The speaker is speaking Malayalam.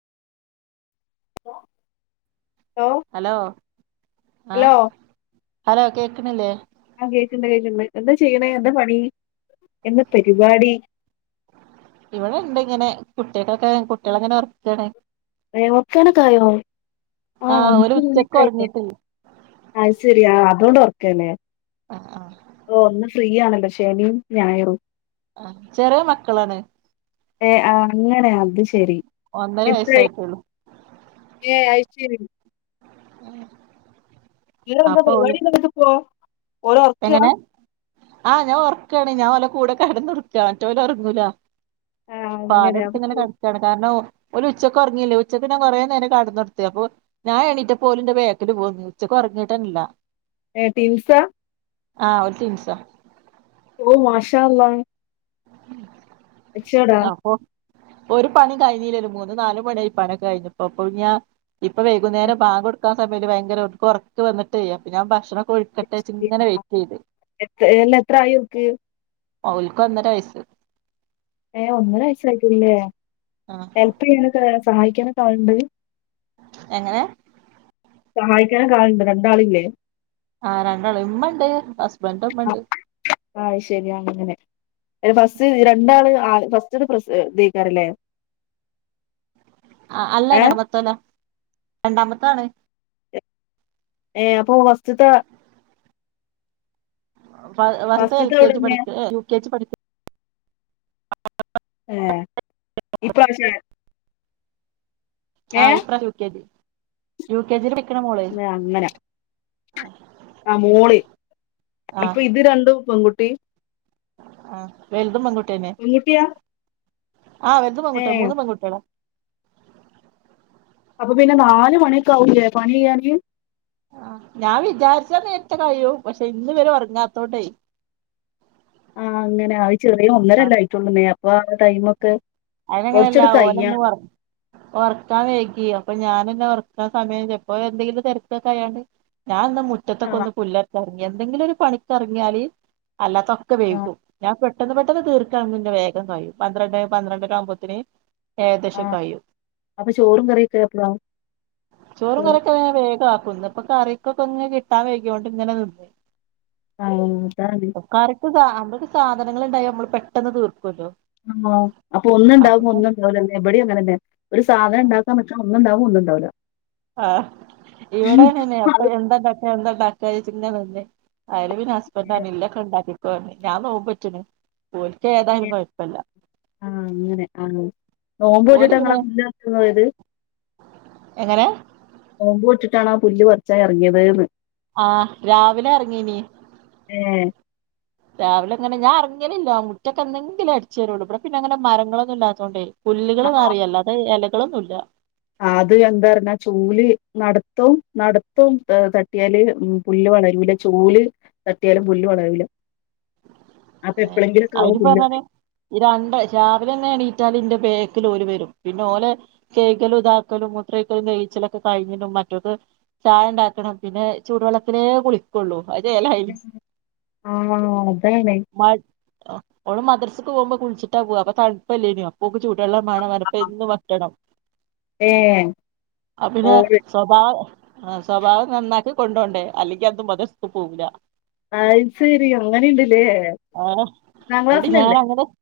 ആ ഹലോ ആഹ് ഹലോ ഹലോ കേക്കണില്ലേ ആഹ് കേക്കുണ്ട് കേക്കുണ്ട് എന്താ ചെയ്യണേ എന്താ പണി എന്ന പരിപാടി കുട്ടികൾക്കെ കുട്ടികൾ അങ്ങനെ ഒർക്കാണ് അയേ ഒർക്കാനൊക്കായോ ആ ആഹ് ഓല് ഒമ്പത് ഉച്ചക്ക് മണിയക്കയില്ലേ ഒറങ്ങിട്ടില്ല അത് ശരിയാ അതൊണ്ട് ഉറ ക്കനെ ആ ആ ഫ്രീയാണല്ലോ ശനീം ഞായറും ആ ചെറിയ മക്കളാണ് ഏ ആ അങ്ങനെ അത് ശരി ഒന്നര എത്രായി വയസായിട്ടുള്ളു ഏ ഐശെരി ആ ഇവറന്താ പര് വാടി ദിവസപോ എങ്ങനെ ആ ഞാഒർക്ക ന്നേ ഞാൻഓലകൂടെ കെടന്നൊട്ക്കാ മറ്റോ ഓലൊർങ്ങൂല ആ അങ്ങനെ പാലെടുത്ത് ഇങ്ങനെ അപ്പൊ കെട്ക്കേണ് കാരണം ഓ ഒന് ഉച്ചക്ക് ഉറങ്ങില്ല ഉച്ചക്ക് ഞാൻ കൊറേനേരം കടന്നൊട്ത്ത് അപ്പൊ ഞാഎണീറ്റപ്പൊ ഓല് എന്റെബേക്കില് പോന്ന് ഉച്ചക്ക്ഒറങ്ങിട്ടനല്ല ഏ റ്റിംങ്സ ആഹ് ഓല് ട്ടിൻസാ ഓ മാഷാഅല്ലാഹ് അച്ചോടാ ഒറുപണീം കഴിഞ്ഞീലല്ലോ മൂന്ന് നാലു മണിയായ് പണിഒക്കെകഴിഞ്ഞപ്പോ അപ്പൊ ഞ്ഞാ ഇപ്പ വൈകുന്നേരം ബാകൊടുക്കാ സമയല് ഭയങ്കരർക്ക്ഒർക്ക് വന്ന്ട്ടേ അപ്പ ഞാൻഭക്ഷണം എത്ര ഏഹ് എത്രായിഓൽക്ക് ഓൽക്ക് ഒന്ന് റ്റവയ്സ് ഏ ഒന്നര വയസായിട്ടുല്ലേ ആഹ് ഹെൽപ് ചെയ്യാനൊക്കെ ആ സഹായിക്കാനൊക്കെആൾണ്ട് എങ്ങനെ സഹായിക്കാനൊക്കെ ആൾണ്ടോ രണ്ടാളില്ലേ ആഹ രണ്ടാള് ഉമ്മണ്ട് ഹസ്ബന്റ ആ ഉമ്മണ്ട് അയ്ല് ഫസ്റ്റ് രണ്ടാൾ [unintelligible] ഫസ്റ്റ്ത്തെ പ്രസവ ഇതേക്കരെല ആഹ് അല്ല രണ്ടാമത്തോലെ രണ്ടാമത്താണ് ഏ അപ്പൊ ഫസ്റ്റ്ത്ത വർ വർത് എൽ കെ ജി പഠിക്ക ഏഹ് ഇപ്രാശ ആഹ് ഇപ്രാഷം യുകെജി യുകെജില് പ അങ്ങനെ ആ മോള് ഇപ്പൊ ആഹ് ഇത് രണ്ടും പെൺകു പി ആഹ് വെൽതും പെൺകു അനിയത്ത്യാ ആ വെല്തു പെൺകുട്ട്യ മൂന്ന് പെൺകുട്ട്യേളാ അപ്പൊ പിന്നെ നാല് മണിയൊക്കാവു ലെ പണി യ്യാന് ഞാൻ വിചാരിച്ച നേർത്തെ കയും പക്ഷെ ഇന്ന് ഇവര് ഒറങ്ങാത്തോണ്ടേ ആഹ് അങ്ങനെ ആയി ചെറിയ ഒന്നരല്ലയിട്ടുള്ളൂ നേ ഓ അയ്നങ്ങനല്ല ഓന ന്ന് കയ്യണം ഒറ്ക്കാൻ വൈകി അപ്പൊ ഞാനന്നെ ഒർ എത്ര സമയംപ്പോ എന്തെങ്കിലും തെർക്കെക്കെ അയാണ്ട് ഞാന്ന് ആ മുറ്റത്തൊക്കൊന്ന് പുല്ലറക്ക എന്തെങ്കിലൊരു പണിക്കറ് ങ്ങ്യാല് അല്ലാത്തൊക്കെ ആ വേവിക്കും ഞാൻ പെ- പെട്ടന്ന് പെട്ടന്ന് തീർക്കാണിന്റെ വേഗം കയ്യും പന്ത്രണ്ടെ പന്ത്രണ്ടരാഉമ്പോത്തിനി ആ ഏകദേശം കയ്യും അപ്പൊ ചോറും കറിയൊക്കെ എപ്പളാ ചോറും കറിക്കെ ഞാ വേഗമാക്കും ഇന്ന് ഇപ്പം കറിക്കൊക്കെന്ന് കിട്ടാൻ വൈകോണ്ട് ഇങ്ങനെ നിന്ന് ആ അതാണ് കറിക്ക് സാ [unintelligible] അവർക്ക് സാധനങ്ങൾ ഇണ്ടായാമ്മൾ പെട്ടെന്ന് തീർക്കുല്ലോ ആഹ് അപ്പൊ ഒന്ന് ഇണ്ടാവുമ്പൊഒന്ന്ഉണ്ടാവൂലലെ ഇബടെം അങ്ങനെന്നെ ഒരു സാധനം ഉണ്ടാക്കാൻ പറ്റണെ ഒന്ന ഇണ്ടാവ് പൂണ്ട്ണ്ടാവു ല ആഹ് ഇവടെ അങ്ങന ഇപ്പന്താണ്ടാക്ക എന്താണ്ടാക്ക കഴിച്ചിന്ന തന്നെ അയ്ല് പിന്നെ ഹസ്ബൻറ്ഞ്ഞ് ഇന്നക്കെണ്ടാക്കി ഞാൻ നോമ്പോറ്റ്ണ് ഓൽക്ക് ഏതായാലും കൊഴപ്പല്ല ഓല് നോമ്പോറ്റ്ട്ടാ നിങ്ങള് പിന്നെ മുന്നപോയത് എങ്ങനെ നോമ്പോറ്റ്ട്ടാണോ ആ പൂല്ല് പറിച്ചാൻ ഇറങ്ങിയത് ന്ന് ആ രാവിലെ ഇറങ്ങീനി ഏ രാവിലെ അങ്ങനെ ഞാൻ എർങ്ങലില്ലാ മുറ്റ എന്നെങ്കിലും അടിച്ചു വാരുള്ളൂ ഇവിടെ പിന്നെങ്ങനെ മരങ്ങളൊന്നുംല്ലാതൊണ്ടേ ആ പുല്ലുകള് നറിയല്ലോ അത് ഇല മക്കളൊന്നുല്ല അത് എന്താ പറഞ്ഞാ ചൂല് നടത്തും നടത്തും തട്ടിയാല് പുല്ല് വളരൂല ചൂല് തട്ടിയാലും പുല്ല് വളരൂല അപ്പൊ എപ്പളെങ്കിലൊക്കെ ആവും അവര് പുല്ല് പറഞ്ഞാല് വളരും. ഈ രണ്ട് രാവിലെ ഒന്ന് എണീറ്റാൽ ൻ്റെ ബേക്കിൽ ഓര് വരും പിന്നെ ഓലെ കേകലും ഇതാക്കലും മുത്ര ഒയിക്കലും തേച്ചലൊക്കെ കഴിഞ്ഞിട്ടും മറ്റൊക്കെ ചായ ഉണ്ടാക്കണം പിന്നെ ചൂടുവെള്ളത്തിലേ കുളിക്കുള്ളൂ ആ ലേ മാ ഒളു മതർസ് ക്ക് പോകുമ്പോ കുളിച്ചിട്ടാ പോക അപ്പ തണുപ്പല്ലേനോ ഇപ്പൊ ഓൾക്ക് ചൂടു വെളളം മാണം പറഞ്ഞ് ഇപ്പൊ എന്നും വെക്കണം ഏ ആഹ് പിന്നെ ഓള് സ്വഭാവം ആഹ് സ്വഭാവം നന്നാക്കി കൊണ്ട്പോണ്ടേ അല്ലെങ്കി അന്ന് മതർസ്ക്ക് പോകില്ല അത് സരി അങ്ങനെയുണ്ടല്ലേ ആഹ് ഒന്നാം എന്നിട്ട് ഞാൻ ക്ലാസിലല്ലേ അങ്ങനെ